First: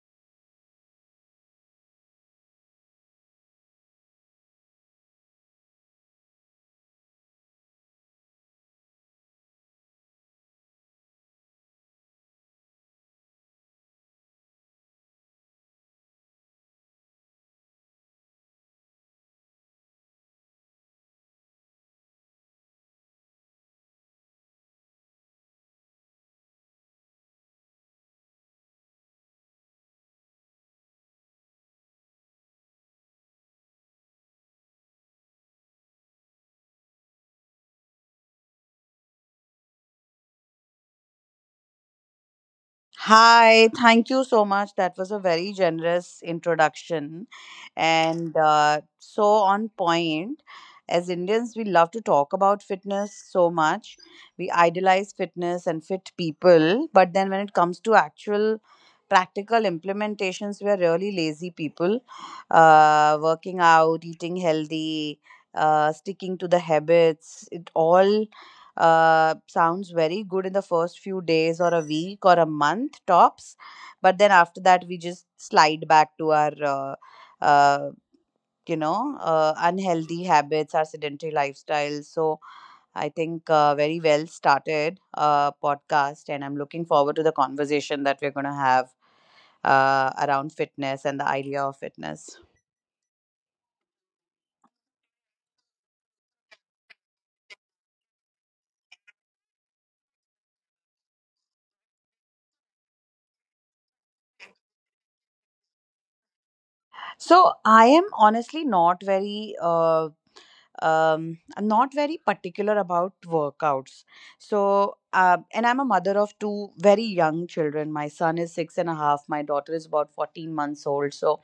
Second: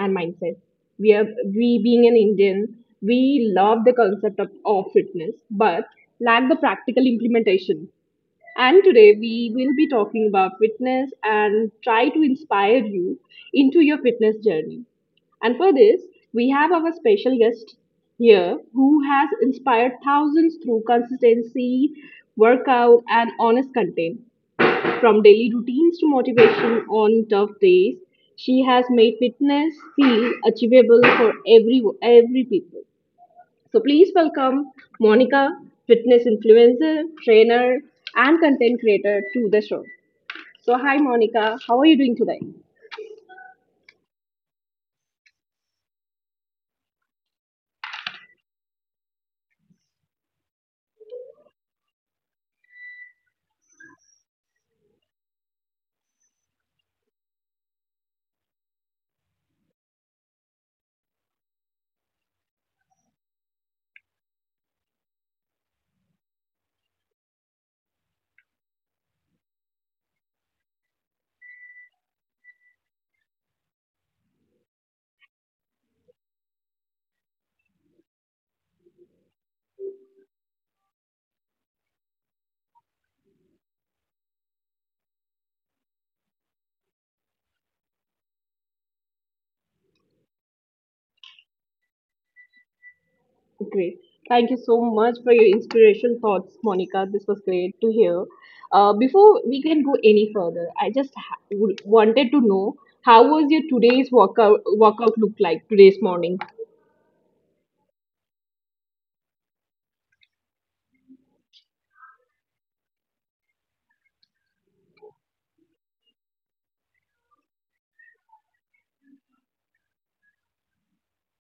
and mindset. We, being an Indian, we love the concept of fitness but lack the practical implementation. And today we will be talking about fitness and try to inspire you into your fitness journey. And for this, we have our special guest here who has inspired thousands through consistency, workout, and honest content. From daily routines to motivation on tough days, she has made fitness feel achievable for every people. So please welcome Monica, fitness influencer, trainer, and content creator to the show. So hi Monica, how are you doing today? Hi, thank you so much. That was a very generous introduction. And so on point. As Indians, we love to talk about fitness so much. We idolize fitness and fit people. But then when it comes to actual practical implementations, we are really lazy people. Working out, eating healthy, sticking to the habits, it all sounds very good in the first few days or a week or a month tops, but then after that we just slide back to our uh, unhealthy habits, our sedentary lifestyles. So I think very well started podcast, and I'm looking forward to the conversation that we're going to have around fitness and the idea of fitness. Great. Thank you so much for your inspiration thoughts, Monica. This was great to hear. Before we can go any further, I just wanted to know how was your today's workout look like today's morning? So I am honestly not very I'm not very particular about workouts. So, and I'm a mother of two very young children. My son is six and a half, my daughter is about 14 months old. So,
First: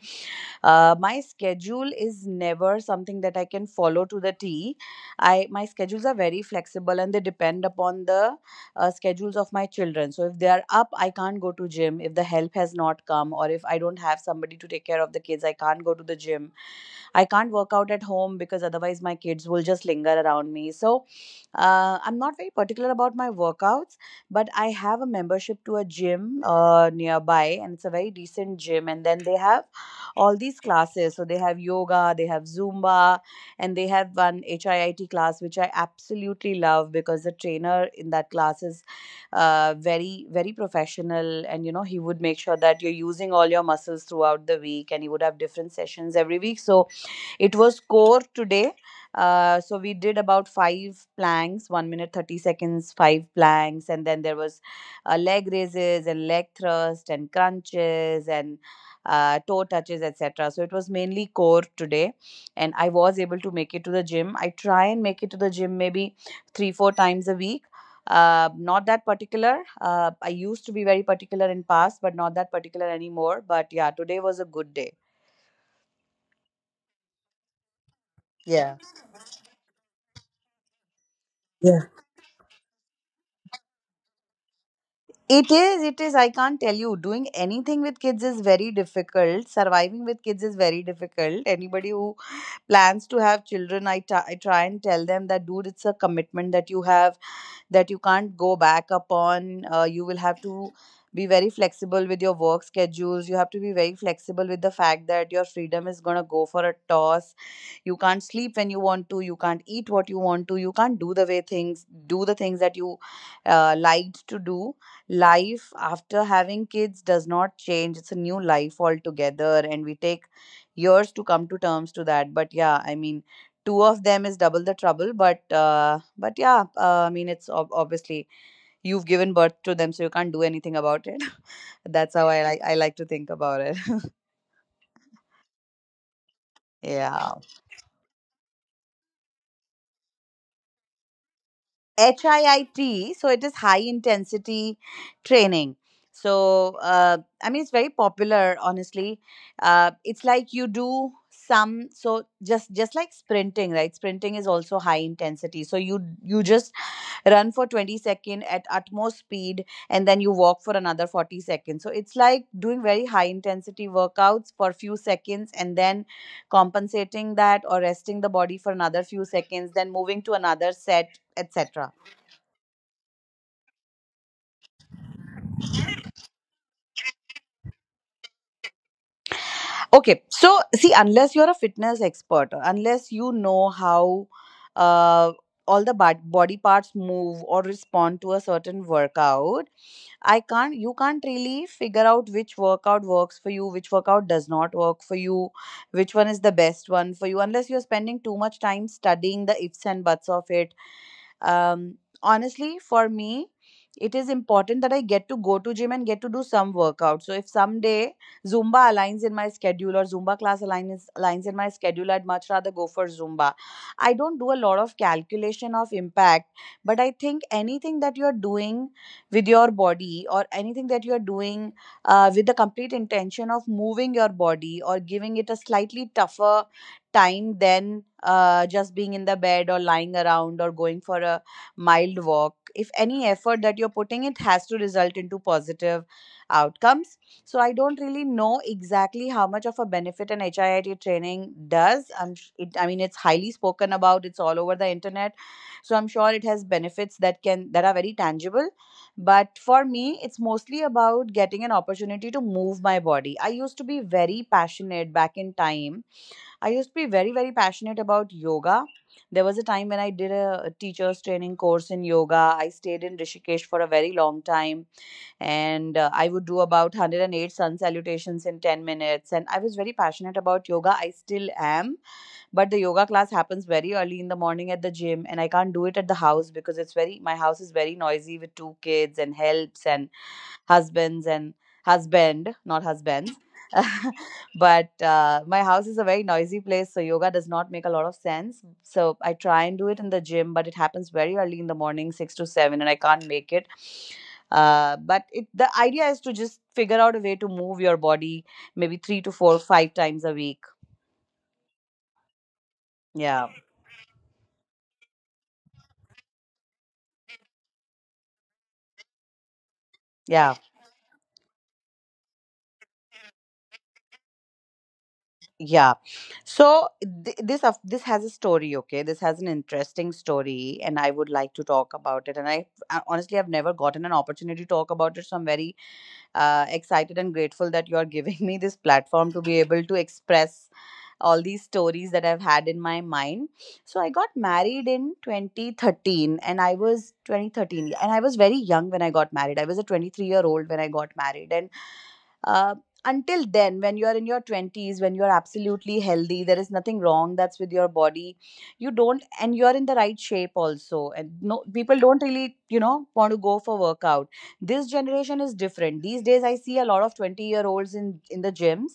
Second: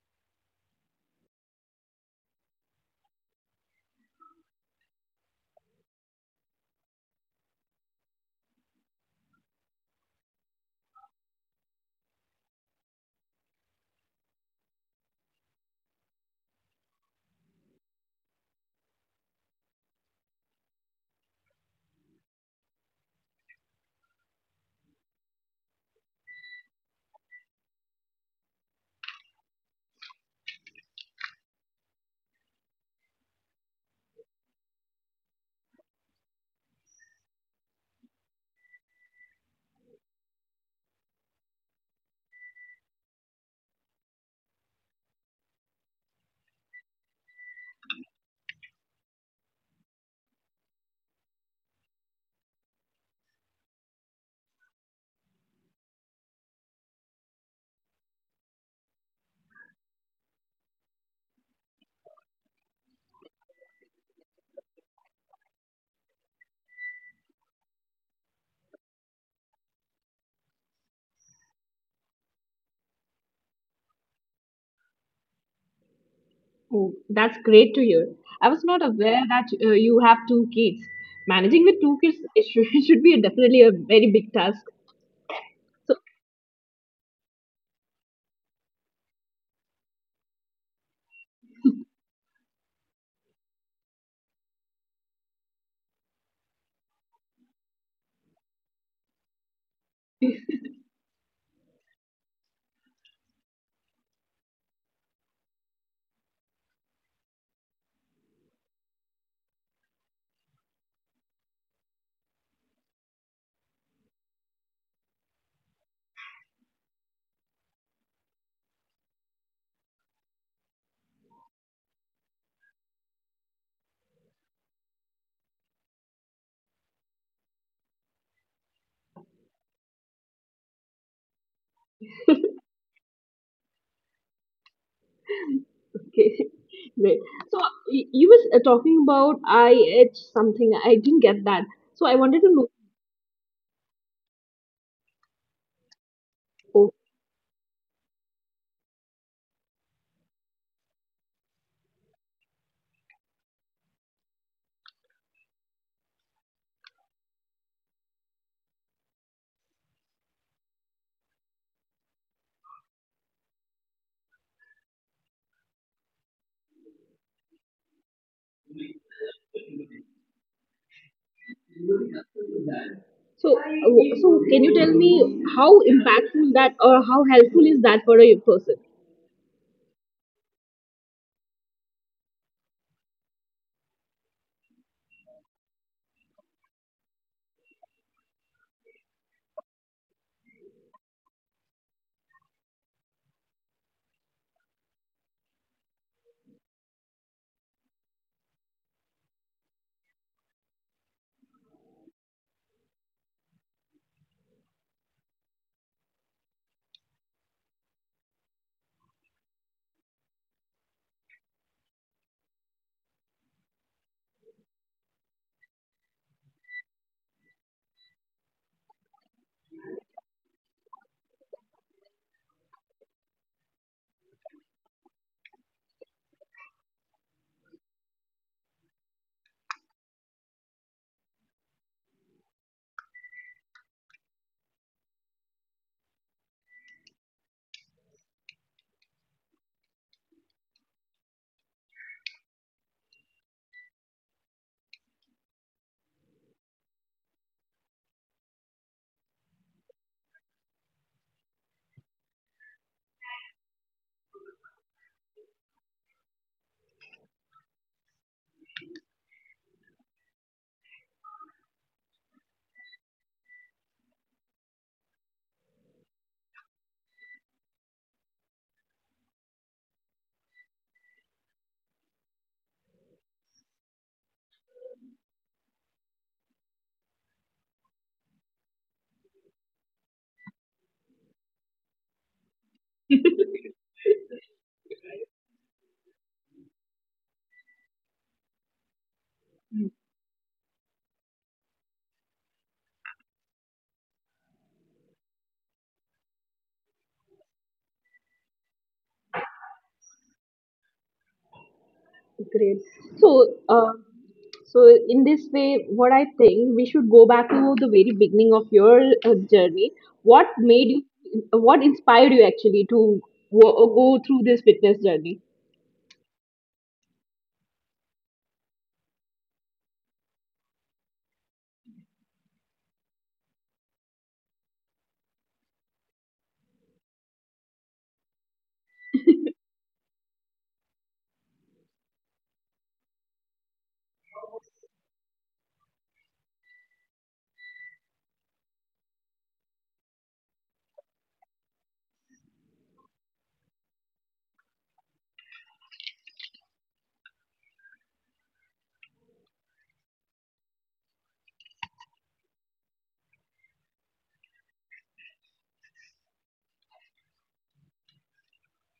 my schedule is never something that I can follow to the T. I my schedules are very flexible, and they depend upon the schedules of my children. So, if they are up, I can't go to gym. If the help has not come, or if I don't have somebody to take care of the kids, I can't go to the gym. I can't work out at home because otherwise my kids will just linger around me. So I'm not very particular about my workouts, but I have a membership to a gym nearby, and it's a very decent gym. And then they have all these classes. So they have yoga, they have Zumba, and they have one HIIT class, which I absolutely love because the trainer in that class is very, very professional. And, he would make sure that you're using all your muscles throughout the week, and he would have different sessions every week. So it was core today. So we did about five planks, 1 minute, 30 seconds, five planks. And then there was leg raises and leg thrust and crunches and toe touches, etc. So it was mainly core today. And I was able to make it to the gym. I try and make it to the gym maybe 3, 4 times a week. Not that particular. I used to be very particular in past, but not that particular anymore. But yeah, today was a good day. Oh, that's great to hear. I was Yeah. not aware that you have two kids. Managing with two kids it should, should be definitely a very big task. It is, So, it is. I can't tell you. Doing anything with kids is very difficult. Surviving with kids is very difficult. Anybody who plans to have children, I try and tell them that, dude, it's a commitment that you have that you can't go back upon. You will have to be very flexible with your work schedules. You have to be very flexible with the fact that your freedom is going to go for a toss. You can't sleep when you want to. You can't eat what you want to. You can't do the way things, do the things that you liked to do. Life after having kids does not change. It's a new life altogether. And we take years to come to terms to that. But yeah, I mean, two of them is double the trouble, but yeah, I mean it's obviously you've given birth to them, so you can't do anything about it. That's how I like to think about it. okay, great. Yeah. So you was talking about IH something. I didn't get that. So I wanted to know. HIIT, so it is high intensity training. So, More. I mean, it's very popular, honestly. It's like you do some, so just like sprinting, right? Sprinting is also high intensity. So you just run for 20 seconds at utmost speed, and then you walk for another 40 seconds. So it's like doing very high intensity workouts for a few seconds, and then compensating that or resting the body for another few seconds, then moving to another set, etc. So, so can you tell me how impactful that or how helpful is that for a person? Okay, so see, unless you're a fitness expert, or unless you know how uh, all the body parts move or respond to a certain workout, I can't, you can't really figure out which workout works for you, which workout does not work for you, which one is the best one for you, unless you're spending too much time studying the ifs and buts of it. Um, honestly, for me, it is important that I get to go to gym and get to do some workout. So if someday Zumba aligns in my schedule, or Zumba class aligns in my schedule, I'd much rather go for Zumba. I don't do a lot of calculation of impact, but I think anything that you're doing with your body, or anything that you're doing with the complete intention of moving your body, or giving it a slightly tougher time than just being in the bed or lying around or going for a mild walk, if any effort that you're putting it, has to result into positive outcomes. So I don't really know exactly how much of a benefit an HIIT training does. I mean, it's highly spoken about, it's all over the internet, so I'm sure it has benefits that are very tangible. But for me it's mostly about getting an opportunity to move my body. I used to be very passionate back in time. I used to be very, very passionate about yoga. There was a time when I did a teacher's training course in yoga. I stayed in Rishikesh for a very long time, and I would do about 108 sun salutations in 10 minutes. And I was very passionate about yoga. I still am, but the yoga class happens very early in the morning at the gym, and I can't do it at the house because it's very my house is very noisy with two kids and helps and husbands and husband, not husbands. But my house is a very noisy place, so yoga does not make a lot of sense. So I try and do it in the gym, but it happens very early in the morning, 6 to 7, and I can't make it. But it The idea is to just figure out a way to move your body maybe 3 to 4, 5 times a week. Great. Yeah. So, so in this way, what I think we should go back to the very beginning of your journey. What Yeah. made you? What inspired you actually to go through this fitness journey? Yeah. So this has a story, okay? This has an interesting story, and I would like to talk about it. And I honestly I've never gotten an opportunity to talk about it, so I'm very excited and grateful that you are giving me this platform to be able to express all these stories that I've had in my mind. So I got married in 2013, and I was 2013, and I was very young when I got married. I was a 23-year-old when I got married. And uh, until then, when you're in your 20s, when you're absolutely healthy, there is nothing wrong that's with your body. You don't, and you're in the right shape also. And no, people don't really, want to go for workout. This generation is different. These days, I see a lot of 20-year-olds in the gyms.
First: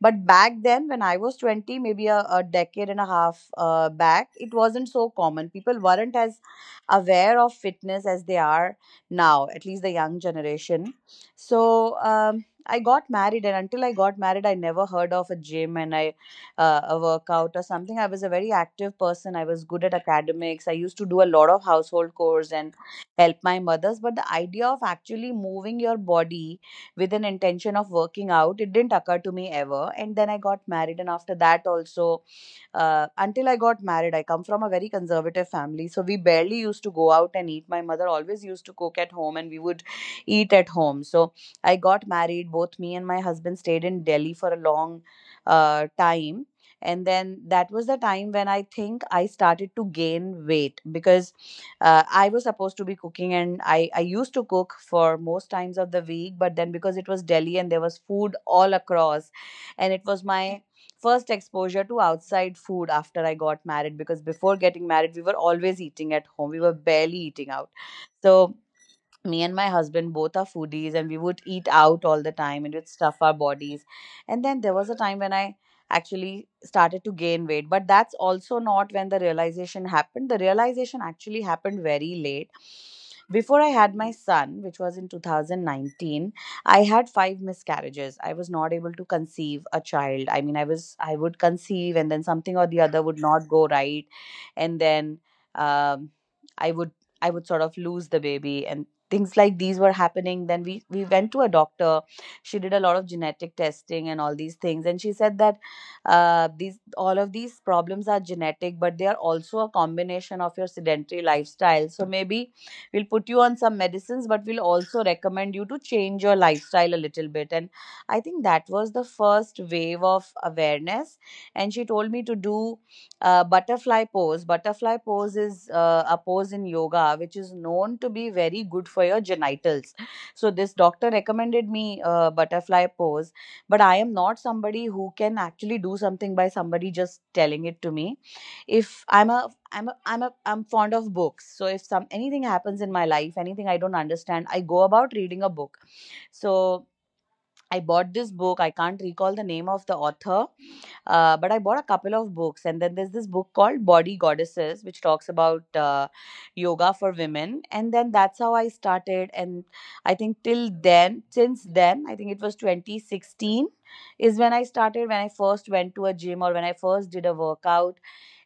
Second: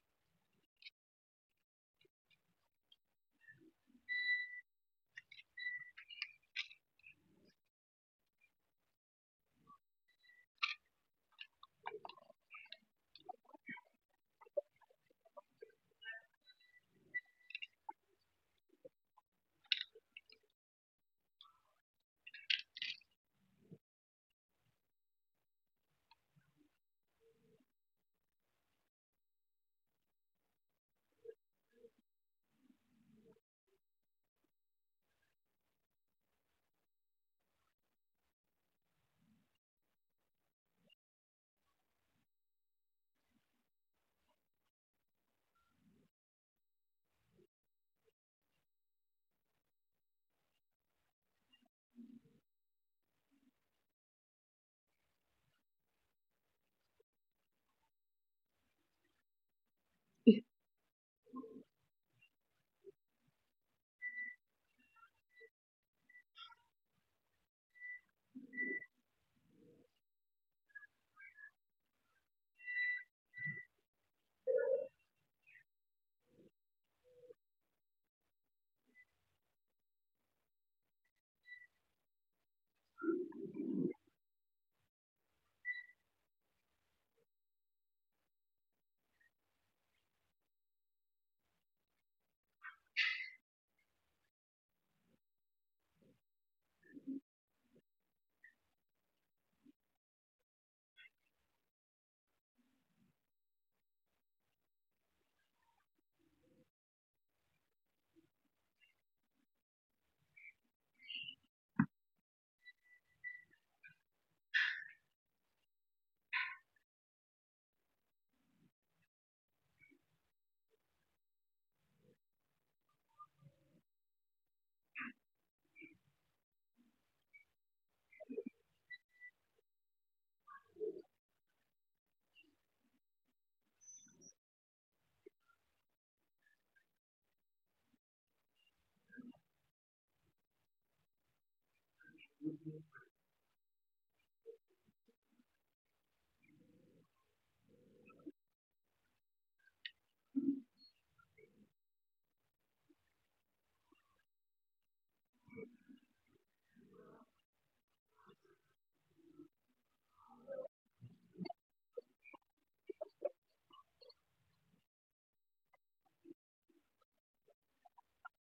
But back then, when I was 20, maybe a decade and a half back, it wasn't so common. People weren't as aware of fitness as they are now, at least the young generation. So, I got married, and until I got married, I never heard of a gym and I a workout or something. I was a very active person. I was good at academics. I used to do a lot of household chores and help my mothers. But the idea of actually moving your body with an intention of working out, it didn't occur to me ever. And then I got married, and after that also, until I got married, I come from a very conservative family, so we barely used to go out and eat. My mother always used to cook at home, and we would eat at home. So I got married. Both me and my husband stayed in Delhi for a long time. And then that was the time when I think I started to gain weight, because I was supposed to be cooking, and I used to cook for most times of the week. But then because it was Delhi and there was food all across, and it was my first exposure to outside food after I got married, because before getting married, we were always eating at home, we were barely eating out. So me and my husband both are foodies, and we would eat out all the time, and it would stuff our bodies. And then there was a time when I actually started to gain weight, but that's also not when the realization happened. The realization actually happened very late, before I had my son, which was in 2019. I had five miscarriages. I was not able to conceive a child. I mean, I would conceive, and then something or the other would not go right. And then um, i would I would sort of lose the baby, and things like these were happening. Then we went to a doctor. She did a lot of genetic testing and all these things, and she said that these all of these problems are genetic, but they are also a combination of your sedentary lifestyle. So maybe we'll put you on some medicines, but we'll also recommend you to change your lifestyle a little bit. And I think that was the first wave of awareness. And she told me to do butterfly pose. Butterfly pose is a pose in yoga, which is known to be very good for your genitals. So this doctor recommended me butterfly pose, but I am not somebody who can actually do something by somebody just telling it to me. If I'm a I'm a, I'm a, I'm fond of books. So if some anything happens in my life, anything I don't understand, I go about reading a book. So I bought this book. I can't recall the name of the author, but I bought a couple of books, and then there's this book called Body Goddesses, which talks about yoga for women. And then that's how I started. And I think since then, I think it was 2016 is when I started, when I first went to a gym or when I first did a workout.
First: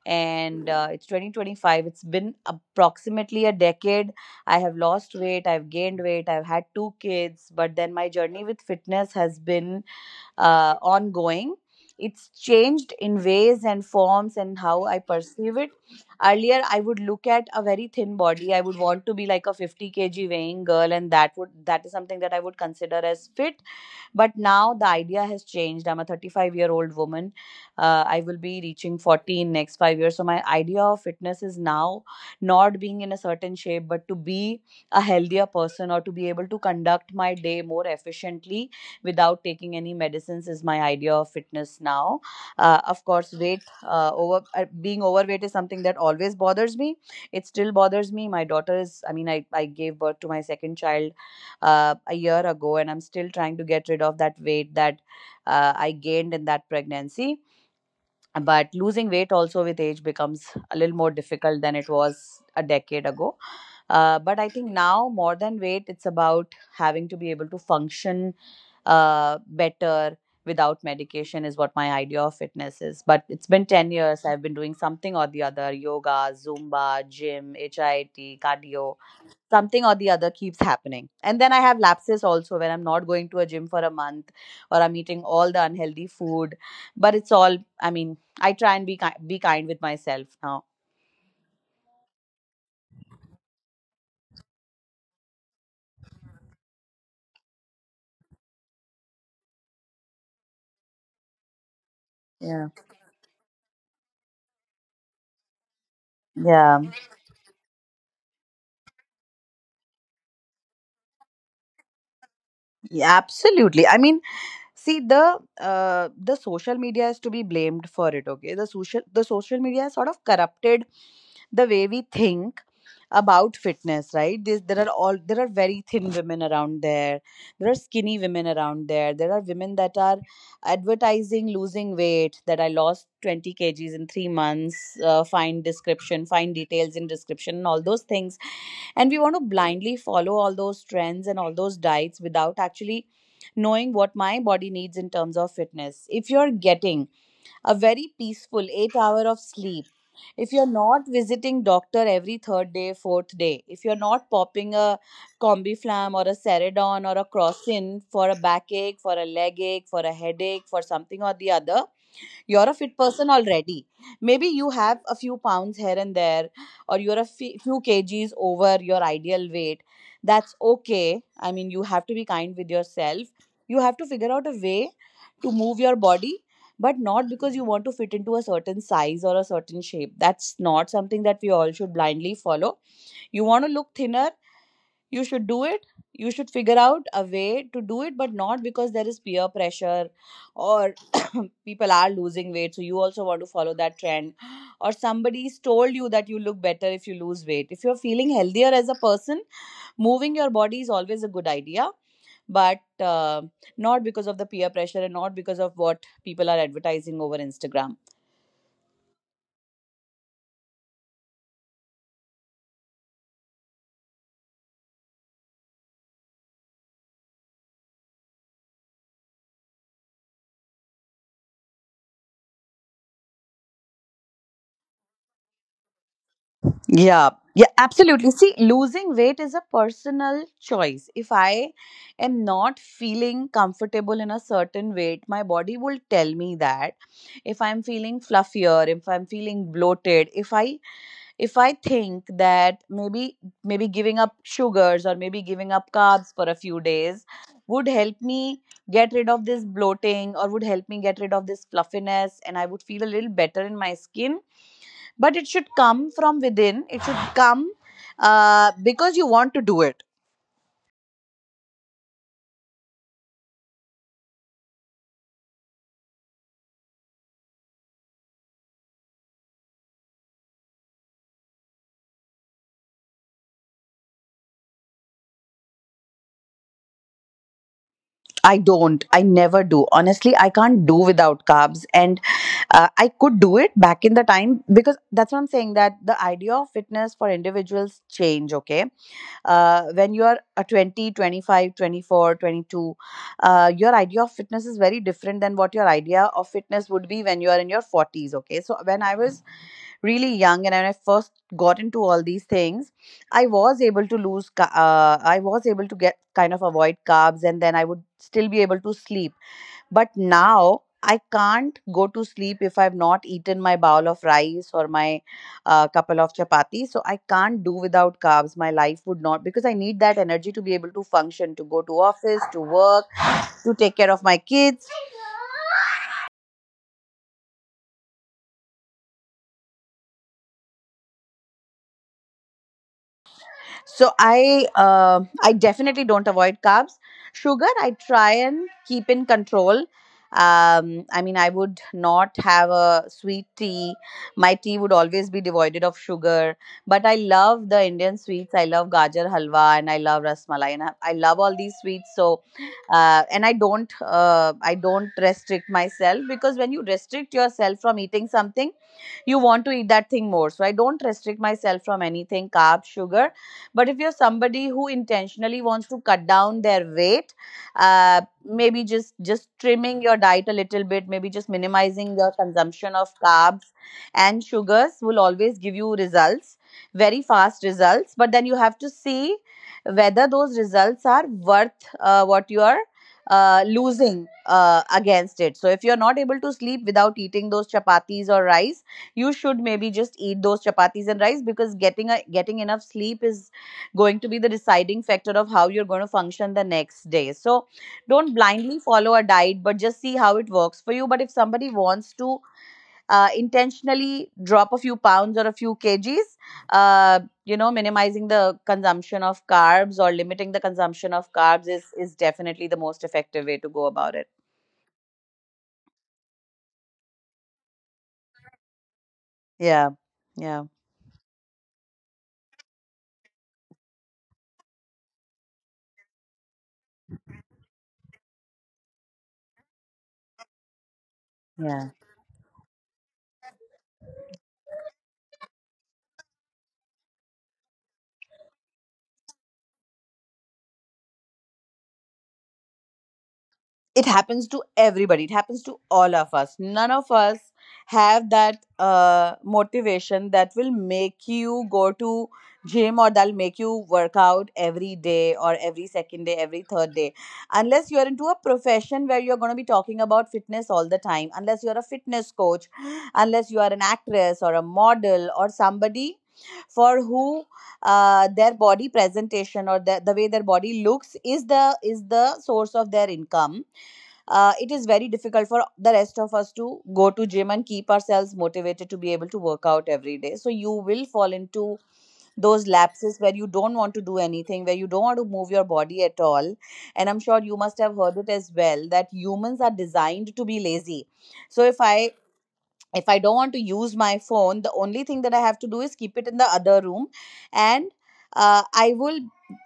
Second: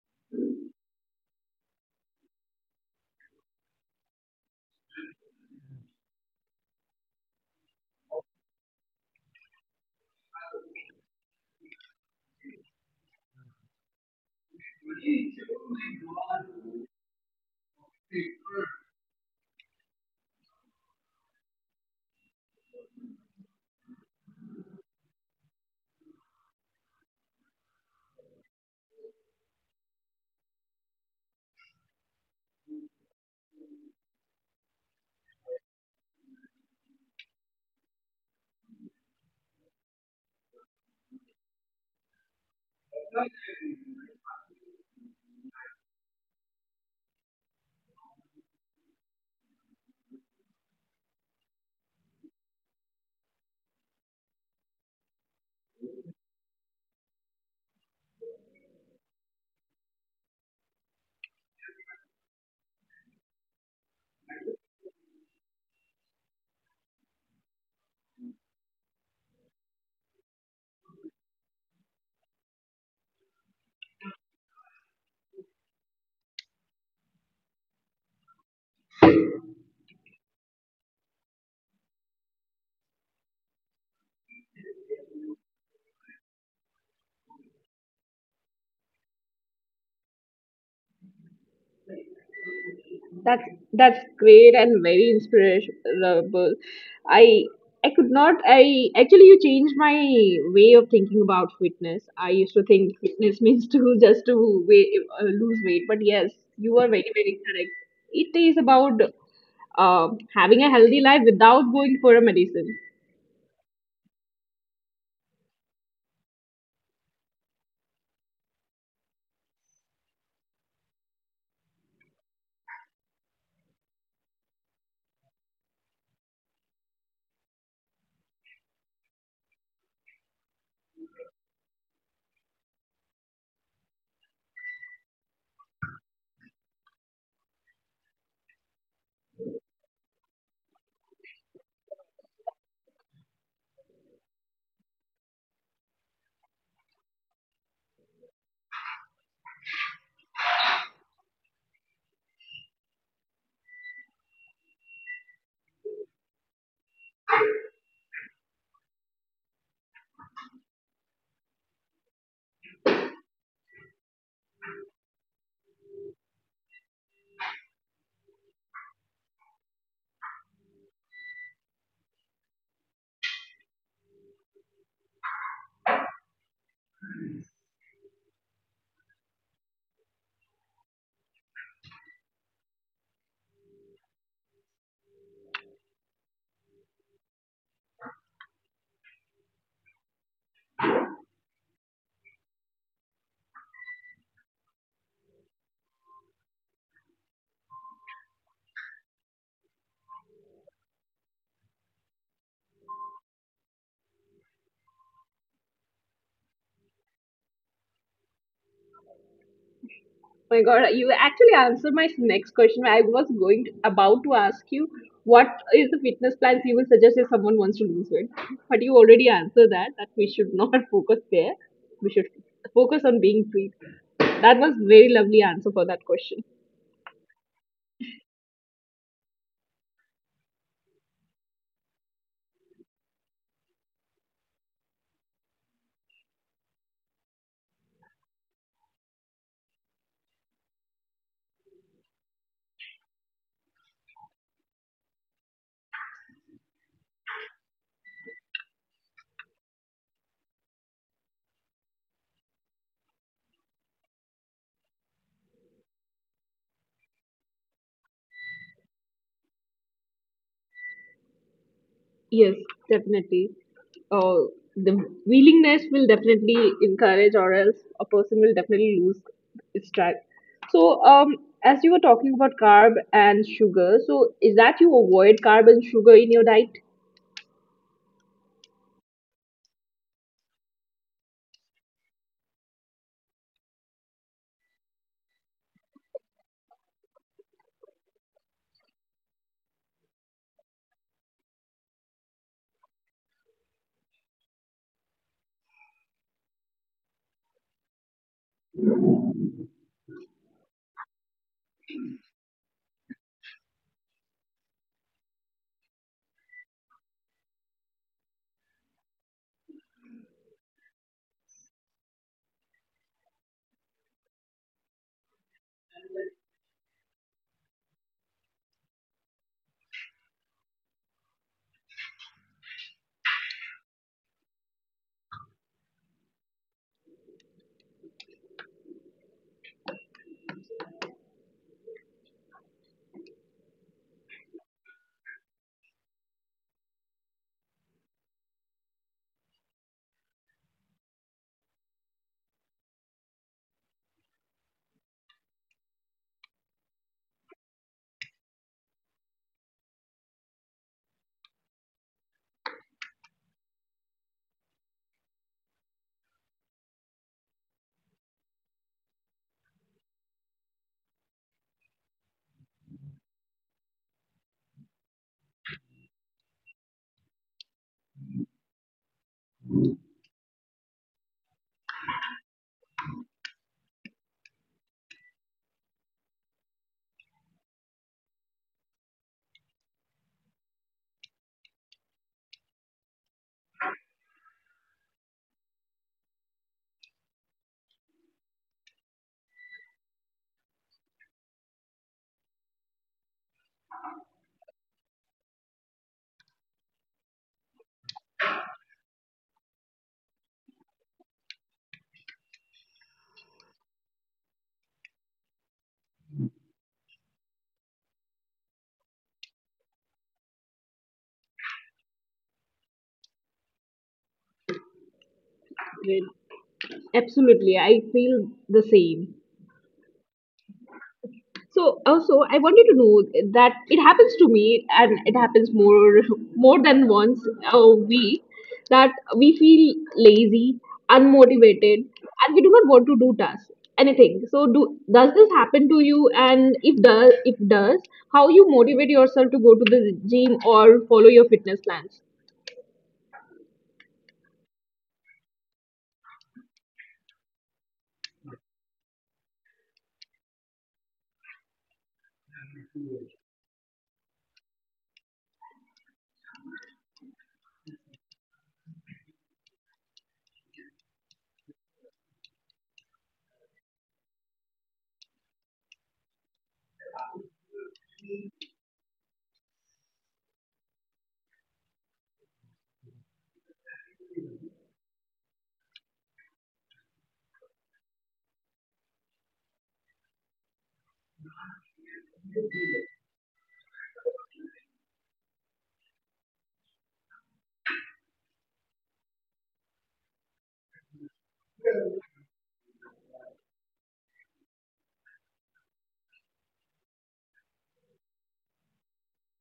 And it's 2025. It's been approximately a decade. I have lost weight, I've gained weight, I've had two kids, but then my journey with fitness has been ongoing. It's changed in ways and forms and how I perceive it. Earlier, I would look at a very thin body. I would want to be like a 50 kg weighing girl, and that is something that I would consider as fit. But now the idea has changed. I'm a 35-year-old woman. I will be reaching 40 in next 5 years. So my idea of fitness is now not being in a certain shape, but to be a healthier person or to be able to conduct my day more efficiently without taking any medicines is my idea of fitness now. Of course, weight over being overweight is something that always bothers me. It still bothers me. My daughter is. I mean, I gave birth to my second child a year ago, and I'm still trying to get rid of that weight that I gained in that pregnancy. But losing weight also with age becomes a little more difficult than it was a decade ago, but I think now, more than weight, it's about having to be able to function better without medication is what my idea of fitness is. But it's been 10 years, I've been doing something or the other: yoga, zumba, gym, HIIT, cardio. Something or the other keeps happening, and then I have lapses also when I'm not going to a gym for a month, or I'm eating all the unhealthy food. But it's all, I mean, I try and be kind with myself now. That's that's great and very inspirational. I I could not. I actually you changed my way of thinking about fitness. I used to Yeah. think fitness means to just to weight, lose weight, but yes, you Yeah, are very correct. It is about uh, having a healthy life without going for a medicine. yeah, absolutely. I mean, see, the social media is to be blamed for it. Okay, the social media has sort of corrupted the way we think about fitness, right? There are very thin women around there, there are skinny women around there, there are women that are advertising losing weight that I lost 20 kgs in 3 months. Find details in description and all those things. And we want to blindly follow all those trends and all those diets without actually knowing what my body needs in terms of fitness. If you're getting a very peaceful 8 hour of sleep, if you're not visiting doctor every third day, fourth day, if you're not popping a Combiflam or a Ceridon or a Crossin for a backache, for a leg ache, for a headache, for something or the other, you're a fit person already. Maybe you have a few pounds here and there, or you're a few kgs over your ideal weight. That's okay. I mean, you have to be kind with yourself. You have to figure out a way to move your body, but not because you want to fit into a certain size or a certain shape. That's not something that we all should blindly follow. You want to look thinner, you should do it, you should figure out a way to do it, but not because there is peer pressure or people are losing weight, so you also want to follow that trend, or somebody's told you that you look better if you lose weight. If you're feeling healthier as a person, moving your body is always a good idea, but not because of the peer pressure and not because of what people are advertising over Instagram. Oh my god, you actually answered my next question. I was going to, about to ask you what is the fitness plans you will suggest if someone wants to lose weight, but you already answered that, that we should not focus there. We should focus on being fit. That was very lovely answer for that question. Yeah, yeah, absolutely. See, losing weight is a personal choice. If I am not feeling comfortable in a certain weight, my body will tell me that. If I'm feeling fluffier, if I'm feeling bloated, if I think that maybe giving up sugars or maybe giving up carbs for a few days would help me get rid of this bloating or would help me get rid of this fluffiness, and I would feel a little better in my skin. But it should come from within, it should come because you want to do it. Yes, definitely. The willingness will definitely encourage, or else a person will definitely lose its track. So, as you were talking about carb and sugar, so is that you avoid carb and sugar in your diet? I never do, honestly. I can't do without carbs, and I could do it back in the time, because that's what I'm saying, that the idea of fitness for individuals change. Okay, when you are a 20, 25, 24, 22, your idea of fitness is very different than what your idea of fitness would be when you are in your 40s. Okay, so when I was really young, and when I first got into all these things, I was able to get kind of avoid carbs, and then I would still be able to sleep. But now I can't go to sleep if I've not eaten my bowl of rice or my couple of chapati. So I can't do without carbs. My life would not, because I need that energy to be able to function, to go to office, to work, to take care of my kids. I definitely don't avoid carbs. Sugar I try and keep in control. I mean, I would not have a sweet tea. My tea would always be devoided of sugar. But I love the Indian sweets. I love gajar halwa and I love rasmalai, and I love all these sweets. So and I don't restrict myself, because when you restrict yourself from eating something, you want to eat that thing more. So I don't restrict myself from anything, carbs, sugar. But if you're somebody who intentionally wants to cut down their weight, maybe just trimming your diet a little bit, maybe just minimizing your consumption of carbs and sugars will always give you results, very fast results. But then you have to see whether those results are worth what you are losing against it. So if you're not able to sleep without eating those chapatis or rice, you should maybe just eat those chapatis and rice, because getting enough sleep is going to be the deciding factor of how you're going to function the next day. So don't blindly follow a diet, but just see how it works for you. But if somebody wants to intentionally drop a few pounds or a few kgs, uh, minimizing the consumption of carbs or limiting the consumption of carbs is definitely the most effective way to go about it. Right. Absolutely, I feel the same. Yeah. Yeah, So also, I wanted to know that it happens to me, and it happens more than once a week that we feel lazy, yeah. unmotivated, and we do not want to do tasks anything. So do does this happen to you? And if does, how you motivate yourself to go to the gym or follow your fitness plans? It happens to everybody. It happens to all of us. None of us have that motivation that will make you go to gym, or that'll make you work out every day, or every second day, every third day, unless you're into a profession where you're going to be talking about fitness all the time, unless you're a fitness coach unless you are an actress or a model or somebody for who their body presentation, or the way their body looks is the source of their income. Uh, it is very difficult for the rest of us to go to gym and keep ourselves motivated to be able to work out every day. So you will fall into those lapses where you don't want to do anything, where you don't want to move your body at all. And I'm sure you must have heard it as well, that humans are designed to be lazy. So if I don't want to use my phone, the only thing that I have to do is keep it in the other room. And uh, i will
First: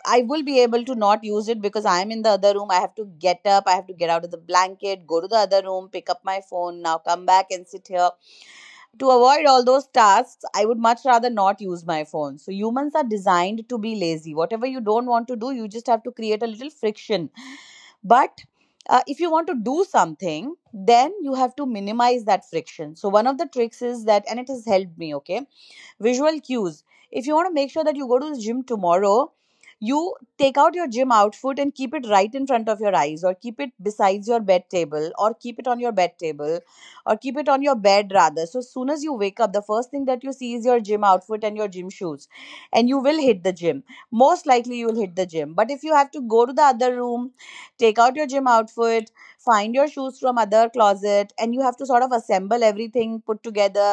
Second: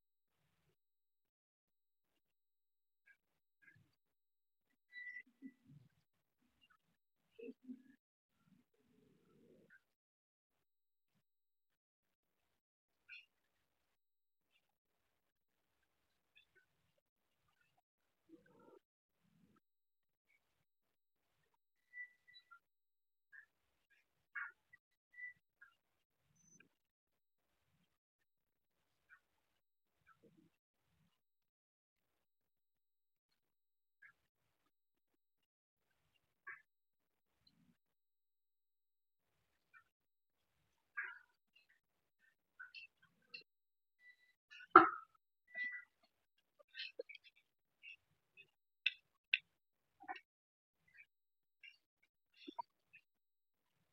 I will be able to not use it because I am in the other room. I have to get up, I have to get out of the blanket, go to the other room, pick up my phone, now come back and sit here. To avoid all those tasks, I would much rather not use my phone. So humans are designed to be lazy. Whatever you don't want to do, you just have to create a little friction. But if you want to do something, then you have to minimize that friction. So one of the tricks is that, and it has helped me, okay, visual cues. If you want to make sure that you go to the gym tomorrow, you take out your gym outfit and keep it right in front of your eyes, or keep it besides your bed table, or keep it on your bed table, or keep it on your bed rather. So as soon as you wake up, the first thing that you see is your gym outfit and your gym shoes, and you will hit the gym. Most likely you'll hit the gym. But if you have to go to the other room, take out your gym outfit, find your shoes from other closet, and you have to sort of assemble everything, put together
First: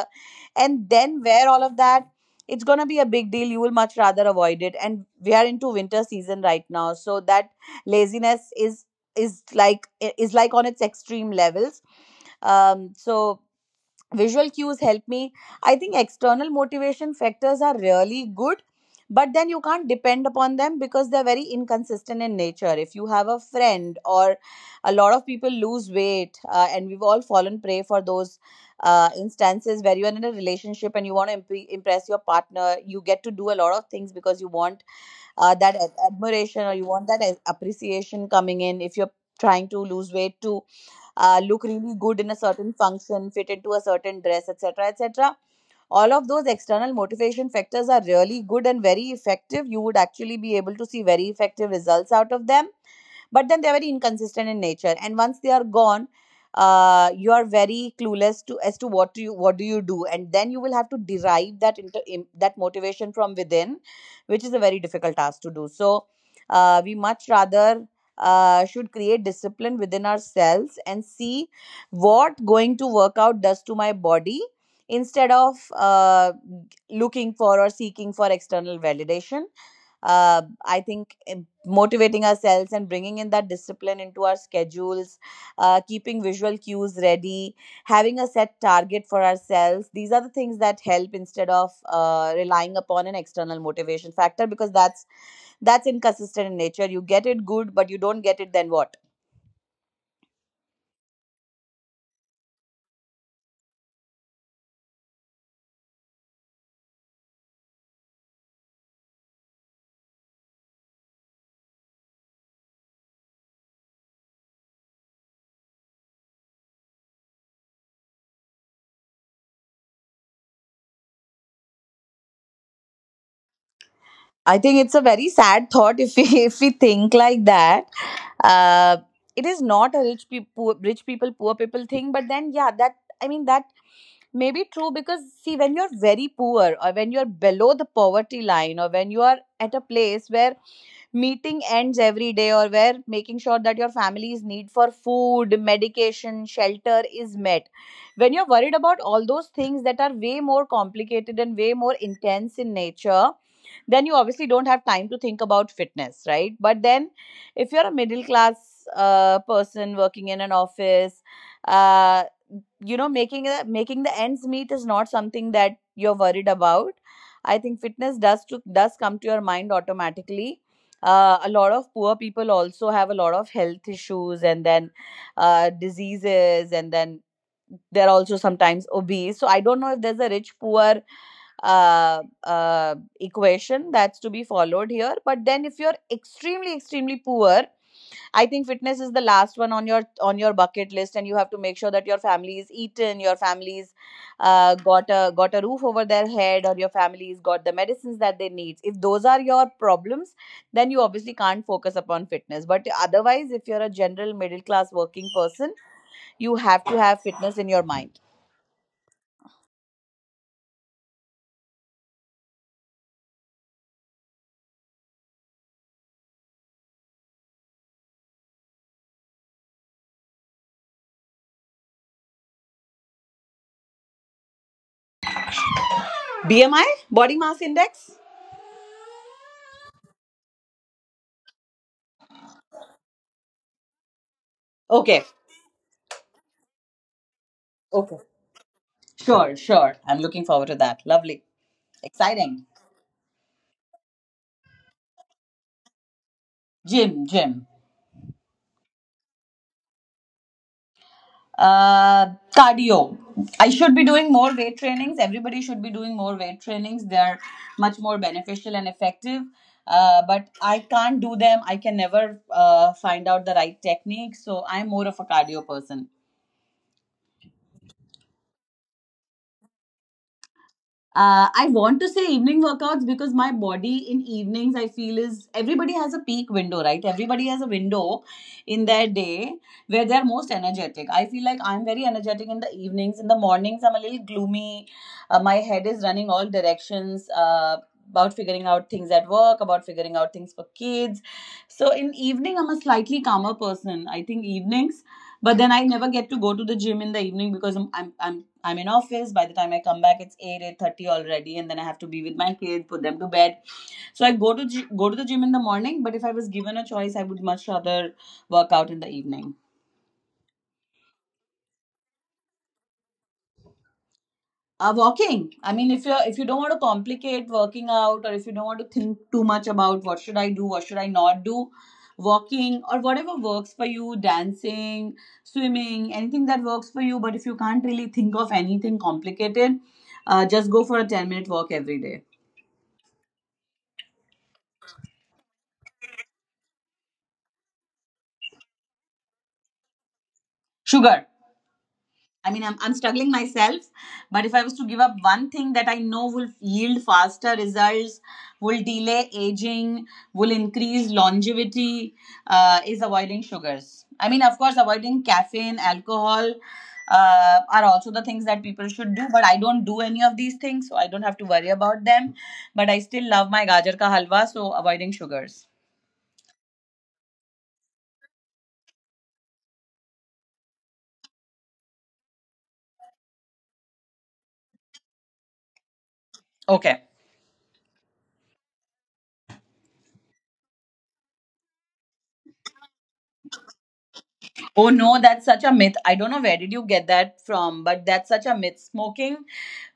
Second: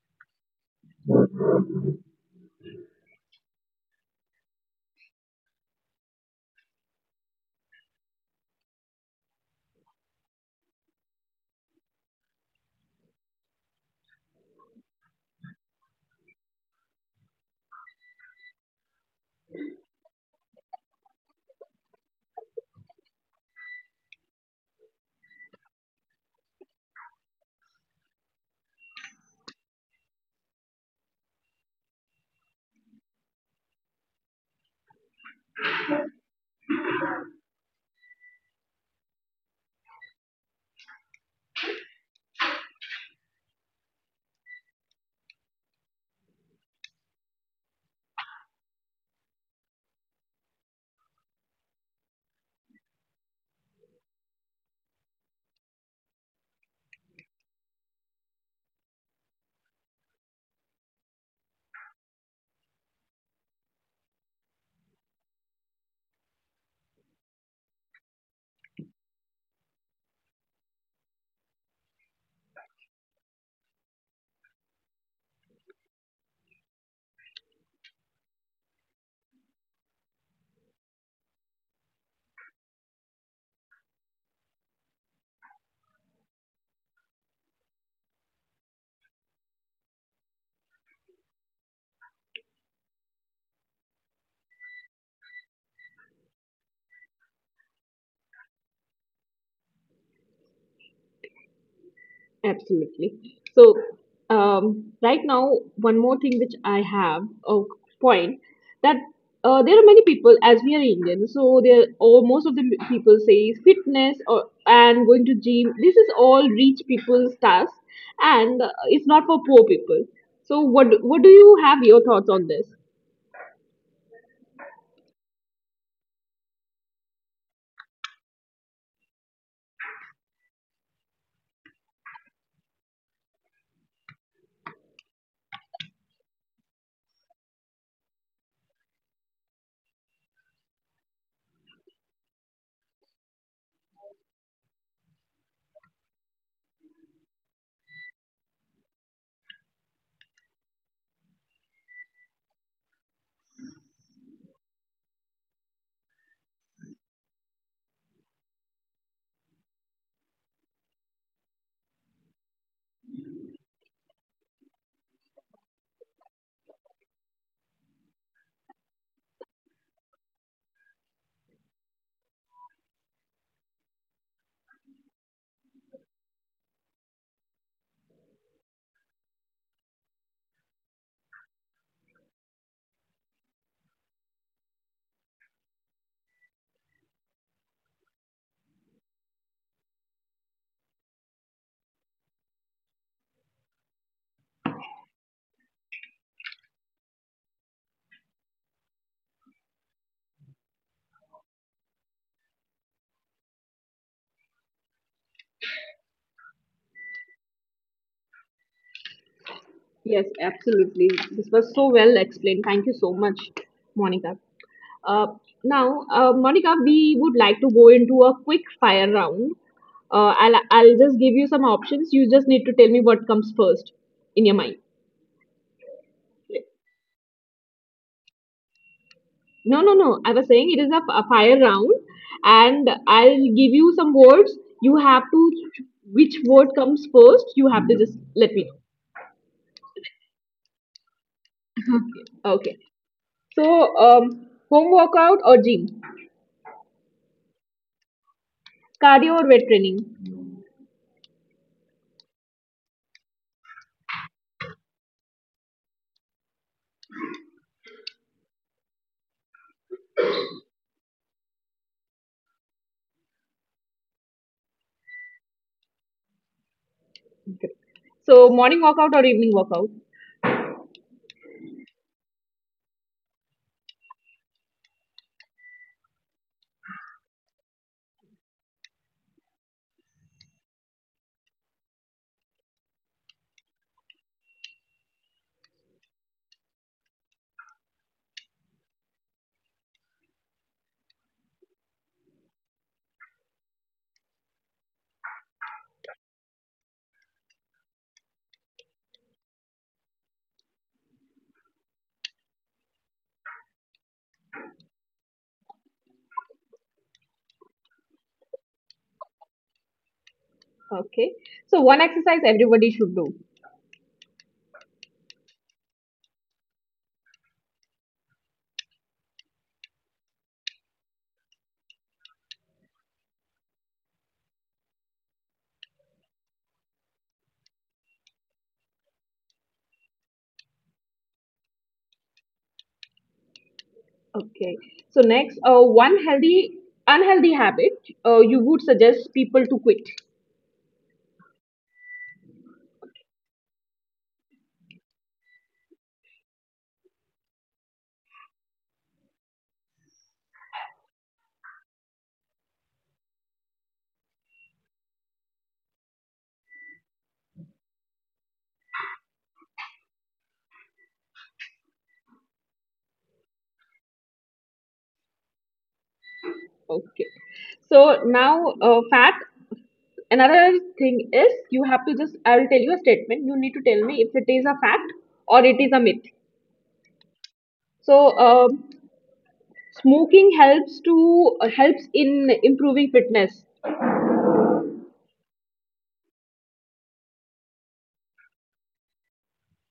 and then wear all of that, it's going to be a big deal. You will much rather avoid it. And we are into winter season right now, so that laziness is, is like is like on its extreme levels. So visual cues help me. I think external motivation factors are really good, but then you can't depend upon them because they're very inconsistent in nature. If you have a friend, or a lot of people lose weight, and we've all fallen prey for those instances where you're in a relationship and you want to impress your partner. You get to do a lot of things because you want that admiration, or you want that appreciation coming in. If you're trying to lose weight too, look really good in a certain function, fit into a certain dress, etc., etc. All of those external motivation factors are really good and very effective. You would actually be able to see very effective results out of them, but then they're very inconsistent in nature. And once they are gone, you are very clueless to as to what do you do. And then you will have to derive that into that motivation from within, which is a very difficult task to do. So we much rather should create discipline within ourselves and see what going to work out does to my body, instead of looking for or seeking for external validation. I think motivating ourselves and bringing in that discipline into our schedules, keeping visual cues ready, having a set target for ourselves, these are the things that help, instead of relying upon an external motivation factor, because that's inconsistent in nature. You get it good, but you don't get it, then what? Absolutely. So, right now, one more thing which I have a point that there are many people as we are Indian, so there or most of the people say fitness or and going to gym. This is all rich people's task, and it's not for poor people. So, what what do you have your thoughts on this? I think it's a very sad thought if we if we think like that. Uh, it is not a rich people, poor people thing. But then, yeah, that, I mean that may be true, because see, when you're very poor, or when you're below the poverty line, or when you are at a place where meeting ends every day, or where making sure that your family's need for food, medication, shelter is met, when you're worried about all those things that are way more complicated and way more intense in nature, then you obviously don't have time to think about fitness, right? But then if you're a middle class person working in an office, uh, you know, making the ends meet is not something that you're worried about. I think fitness does come to your mind automatically. A lot of poor people also have a lot of health issues, and then diseases, and then they're also sometimes obese. So I don't know if there's a rich poor equation that's to be followed here. But then if you're extremely extremely poor, I think fitness is the last one on your bucket list. And you have to make sure that your family is eaten, your family's got a roof over their head, or your family's got the medicines that they need. If those are your problems, then you obviously can't focus upon fitness. But otherwise, if you're a general middle class working person, you have to have fitness in your mind. Yes, absolutely. This was so well explained. Thank you so much, Monica. Uh, now, Monica, we would like to go into a quick fire round. I'll just give you some options. You just need to tell me what comes first in your mind. BMI, body mass index. No, no, no. I was saying it is a, a fire round, and I'll give you some words. You have Okay, to, which word comes first, you have to just okay, let me know. sure, sure. I'm looking forward to that. Lovely, exciting. Okay. So, home workout or gym? Gym, gym. Cardio or weight training? uh Cardio. I should be doing more weight trainings. Everybody should be doing more weight trainings. They are much more beneficial and effective. But I can't do them. I can never find out the right technique, so I'm more of a cardio person. Okay. So, morning workout or evening workout? I want to say evening workouts, because my body in evenings, I feel, is, everybody has a peak window, right? Everybody has a window in their day where they're most energetic. I feel like I'm very energetic in the evenings. In the mornings, I'm a little gloomy. My head is running all directions about figuring out things at work, about figuring out things for kids. So in evening, I'm a slightly calmer person. I think evenings, but then I never get to go to the gym in the evening because I'm in office. By the time I come back, it's eight eight thirty already, and then I have to be with my kids, put them to bed. So I go to go to the gym in the morning. But if I was given a choice, I would much rather work out in the evening. Okay. So one exercise everybody should do. Walking. I mean, if you are, if you don't want to complicate working out, or if you don't want to think too much about what should I do, what should I not do, walking, or whatever works for you, dancing, swimming, anything that works for you. But if you can't really think of anything complicated, just go for a 10 minute walk every day. Okay. So next, one healthy, unhealthy habit you would suggest people to quit. Sugar. I mean, I'm struggling myself, but if I was to give up one thing that I know will yield faster results, will delay aging, will increase longevity, is avoiding sugars. I mean, of course, avoiding caffeine, alcohol are also the things that people should do, but I don't do any of these things, so I don't have to worry about them. But I still love my gajar ka halwa, so avoiding sugars. Okay. So now, fat. Another thing is you have to just. I will tell you a statement. You need to tell me if it is a fact or it is a myth. Okay. So smoking helps to helps in improving fitness. Oh no, that's such a myth. I don't know where did you get that from, but that's such a myth. Smoking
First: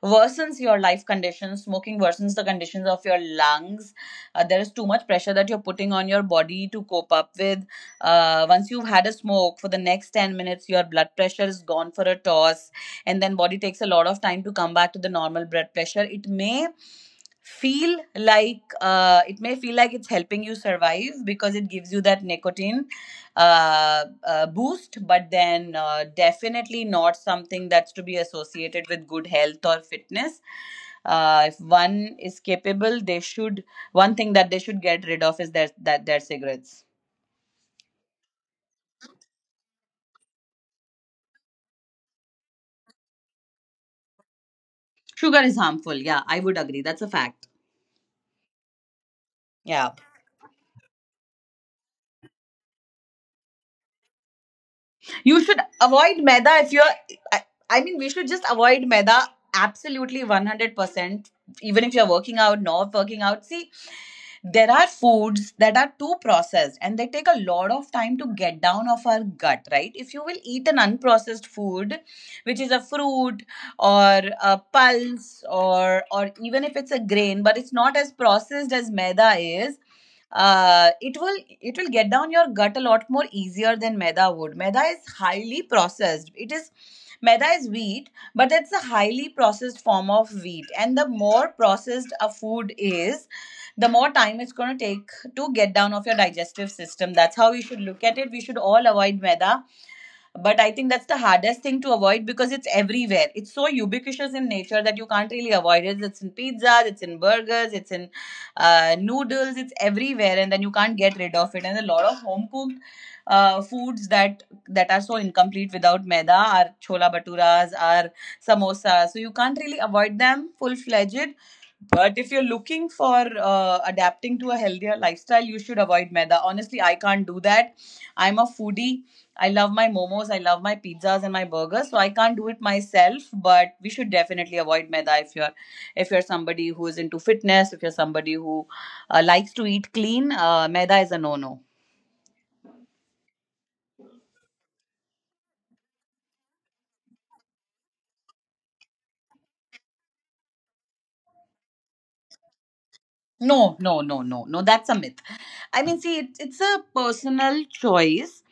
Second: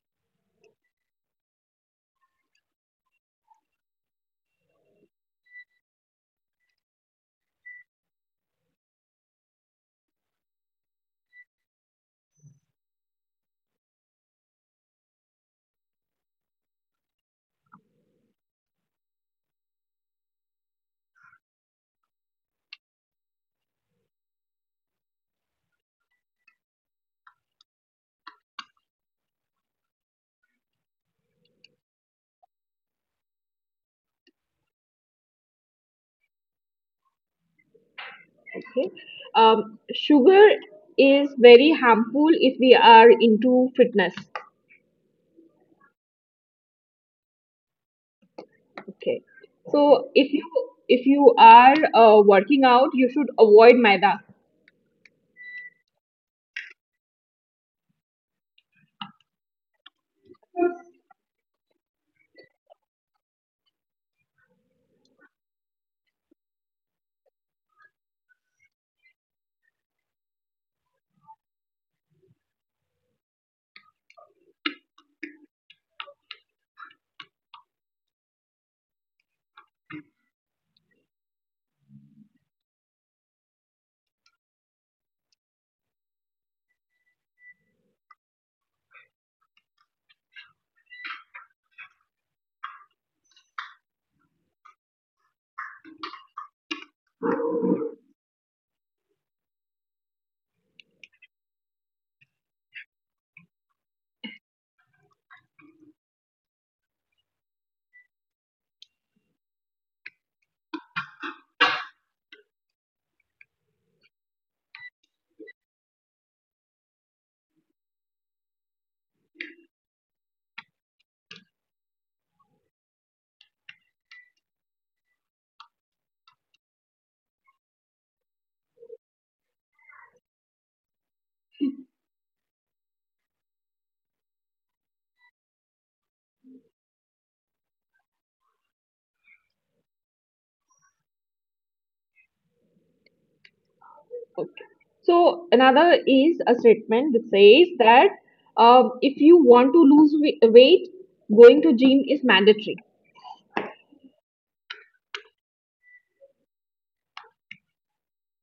worsens your life conditions. Smoking worsens the conditions of your lungs. There is too much pressure that you're putting on your body to cope up with. Once you've had a smoke, for the next 10 minutes, your blood pressure is gone for a toss, and then body takes a lot of time to come back to the normal blood pressure. It may feel like it may feel like it's helping you survive because it gives you that nicotine boost, but then definitely not something that's to be associated with good health or fitness. If one is capable, they should. One thing that they should get rid of is their cigarettes. Okay. Sugar is very harmful if we are into fitness. Sugar is harmful. Yeah, I would agree. That's a fact. Okay. Yeah, So if you are working out, you should avoid maida. you should avoid maida if you're. I, I mean, we should just avoid maida absolutely 100%. Even if you're working out, not working out. See, there are foods that are too processed and they take a lot of time to get down of our gut, right? If you will eat an unprocessed food which is a fruit or a pulse or even if it's a grain but it's not as processed as maida is, it will get down your gut a lot more easier than maida would. Maida is highly processed. It is, maida is wheat but it's a highly processed form of wheat, and the more processed a food is, the more time it's going to take to get down of your digestive system. That's how you should look at it. We should all avoid maida, but I think that's the hardest thing to avoid because it's everywhere. It's so ubiquitous in nature that you can't really avoid it. It's in pizzas, it's in burgers, it's in noodles. It's everywhere and then you can't get rid of it. And a lot of home cooked foods that are so incomplete without maida are chola baturas, are samosas. So you can't really avoid them full fledged. But if you're looking for adapting to a healthier lifestyle, you should avoid maida. Honestly, I can't do that. I'm a foodie. I love my momos, I love my pizzas and my burgers, so I can't do it myself. But we should definitely avoid maida if you're somebody who is into fitness, if you're somebody who likes to eat clean. Maida is a no no. Okay. So another is a statement that says that if you want to lose weight, going to gym is mandatory. No no no no no. That's a myth. I mean, see, it's a personal choice.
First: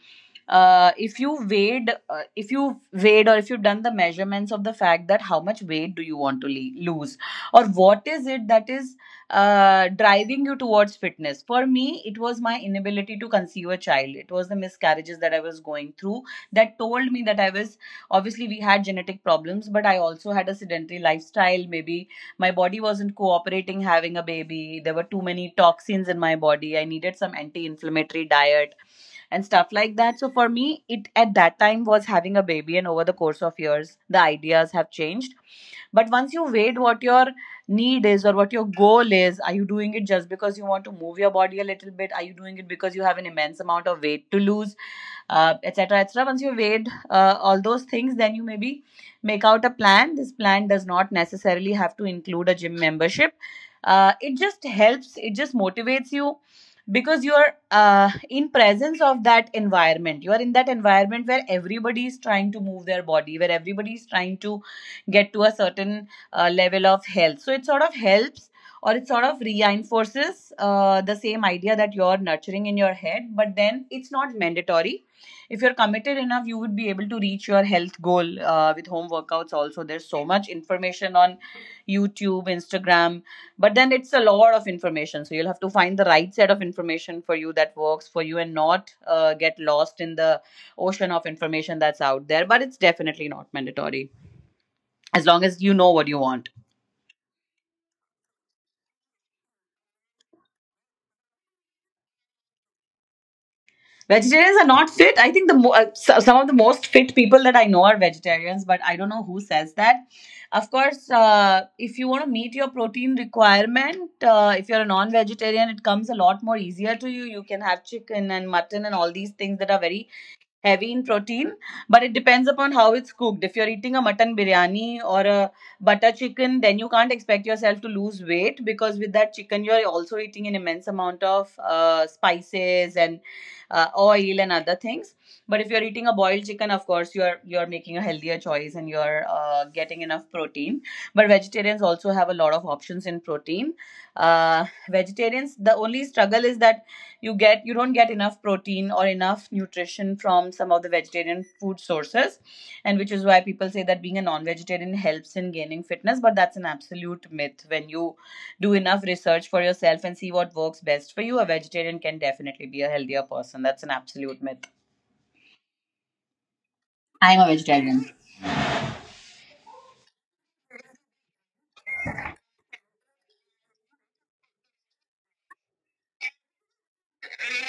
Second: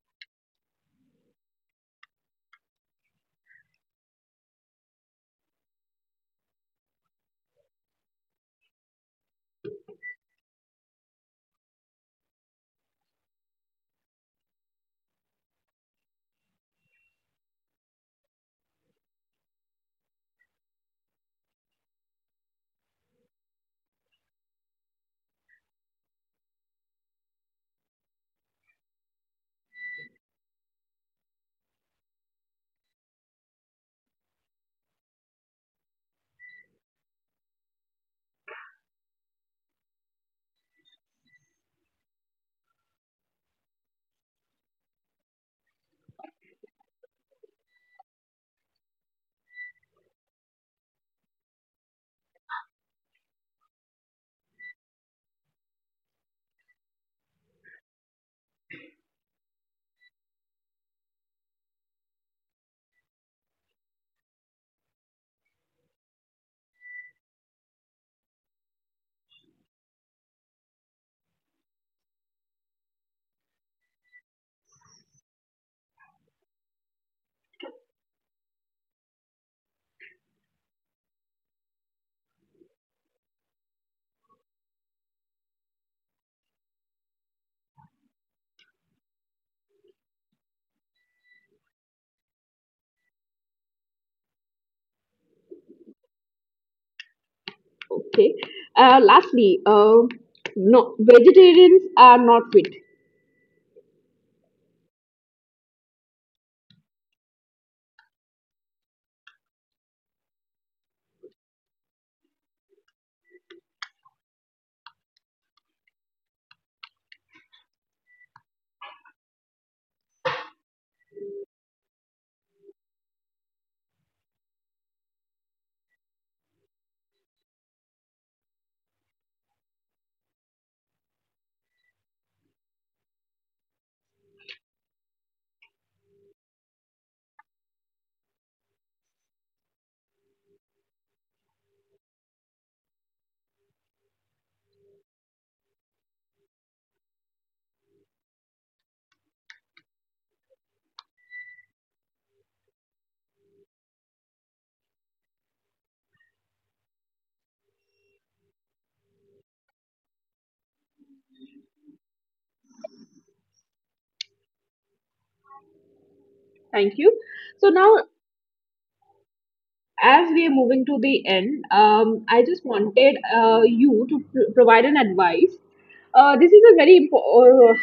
If you weighed, or if you've done the measurements of the fact that how much weight do you want to lose, or what is it that is driving you towards fitness? For me, it was my inability to conceive a child. It was the miscarriages that I was going through that told me that I was obviously we had genetic problems, but I also had a sedentary lifestyle. Maybe my body wasn't cooperating having a baby. There were too many toxins in my body. I needed some anti-inflammatory diet and stuff like that. So for me, it at that time was having a baby, and over the course of years the ideas have changed. But once you weighed what your need is or what your goal is, are you doing it just because you want to move your body a little bit? Are you doing it because you have an immense amount of weight to lose, etc, etc, et cetera. Once you weighed all those things, then you maybe make out a plan. This plan does not necessarily have to include a gym membership. It just helps, it just motivates you because you're in presence of that environment. You are in that environment where everybody is trying to move their body, where everybody is trying to get to a certain level of health. So it sort of helps or it sort of reinforces the same idea that you're nurturing in your head. But then it's not mandatory. If you're committed enough, you would be able to reach your health goal with home workouts also. There's so much information on YouTube, Instagram, but then it's a lot of information, so you'll have to find the right set of information for you that works for you and not get lost in the ocean of information that's out there. But it's definitely not mandatory as long as you know what you want. Okay. Lastly, no vegetarians are not fit. Vegetarians are not fit. I think the some of the most fit people that I know are vegetarians, but I don't know who says that. Of course, if you want to meet your protein requirement, if you're a non-vegetarian, it comes a lot more easier to you. You can have chicken and mutton and all these things that are very heavy in protein, but it depends upon how it's cooked. If you're eating a mutton biryani or a butter chicken, then you can't expect yourself to lose weight because with that chicken, you're also eating an immense amount of spices and oil and other things. But if you're eating a boiled chicken, of course, you're making a healthier choice and you're getting enough protein. But vegetarians also have a lot of options in protein. Vegetarians, the only struggle is that you don't get enough protein or enough nutrition from some of the vegetarian food sources, and which is why people say that being a non-vegetarian helps in gaining fitness. But that's an absolute myth. When you do enough research for yourself and see what works best for you, a vegetarian can definitely be a healthier person. That's an absolute myth. Thank you. I'm a So now, vegetarian. as we are moving to the end, I just wanted you to provide an advice. This is a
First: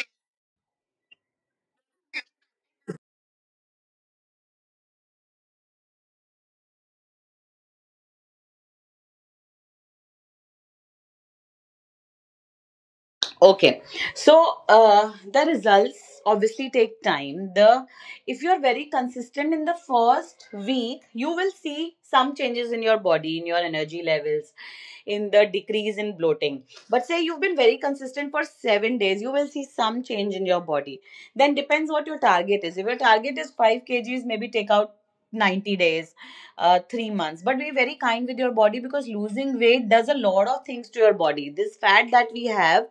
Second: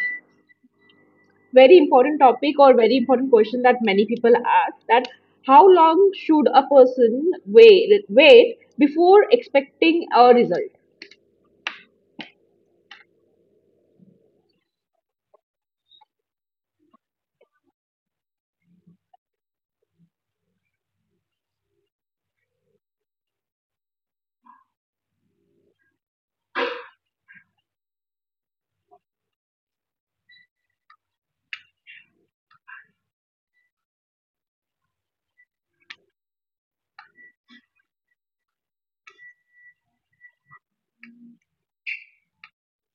very important topic or very important question that many people ask, that how long should a person wait before expecting a result. Okay, so the results obviously take time. The If you're very consistent in the first week, you will see some changes in your body, in your energy levels, in the decrease in bloating. But say you've been very consistent for 7 days, you will see some change in your body. Then depends what your target is. If your target is 5 kgs, maybe take out 90 days, 3 months. But be very kind with your body because losing weight does a lot of things to your body. This fat that we have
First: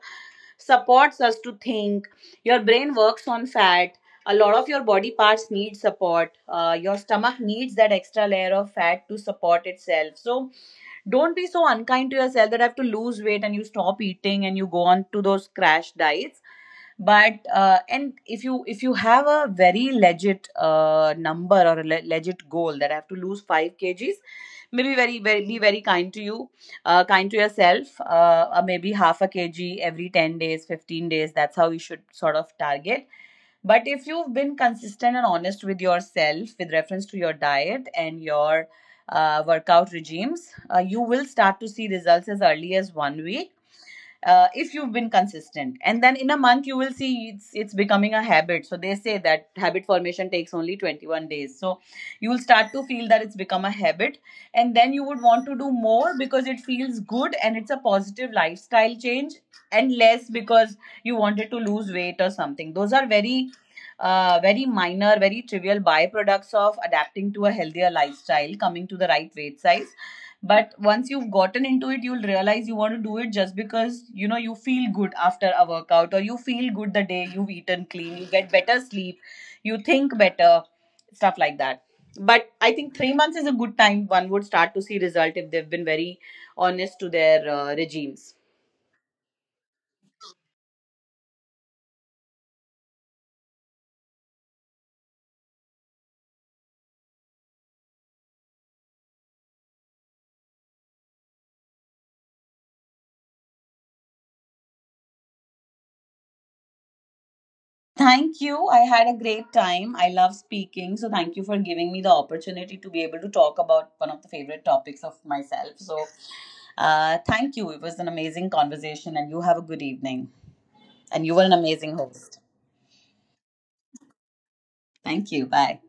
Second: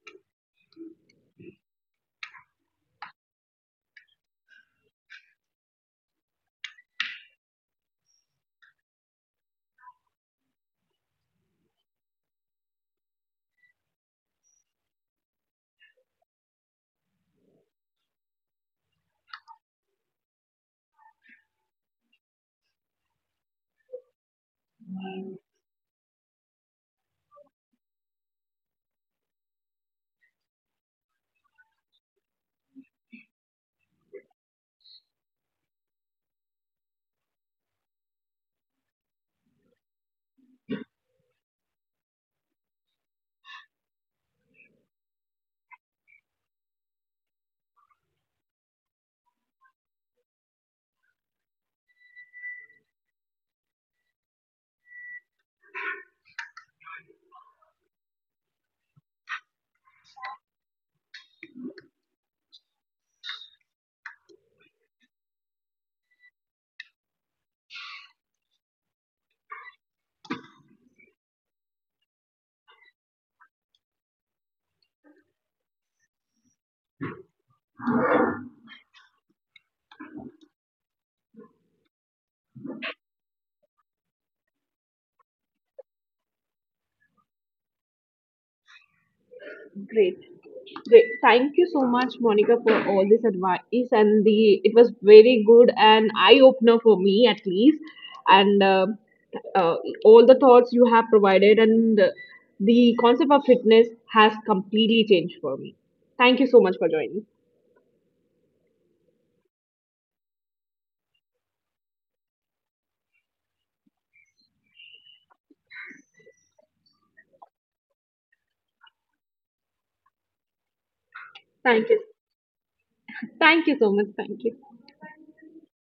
supports us to think. Your brain works on fat. A lot of your body parts need support. Your stomach needs that extra layer of fat to support itself. So don't be so unkind to yourself that I have to lose weight and you stop eating and you go on to those crash diets. But and if you have a very legit number or a legit goal that I have to lose 5 kgs, maybe very very be very kind to you, kind to yourself. Maybe half a kg every 10 days, 15 days. That's how we should sort of target. But if you've been consistent and honest with yourself with reference to your diet and your workout regimes, you will start to see results as early as 1 week if you've been consistent. And then in a month you will see it's becoming a habit. So they say that habit formation takes only 21 days, so you will start to feel that it's become a habit. And then you would want to do more because it feels good and it's a positive lifestyle change, and less because you wanted to lose weight or something. Those are very very minor, very trivial byproducts of adapting to a healthier lifestyle, coming to the right weight size. But once you've gotten into it, you'll realize you want to do it just because, you know, you feel good after a workout, or you feel good the day you've eaten clean, you get better sleep, you think better, stuff like that. But I think 3 months is a good time one would start to see result if they've been very honest to their regimes. Great, great, thank you so much Monica for all this advice and the it was very good and eye opener for me at least, and uh, all the thoughts you have provided, and the concept of fitness has completely changed for me. Thank you so much for joining. Thank you. I had a great time. I love speaking. So thank you for giving me the opportunity to be able to talk about one of the favorite topics of myself. So thank you. It was an amazing conversation, and you have a good evening. And you were an Thank amazing you. host. Thank you so much, thank you. Thank you. Bye.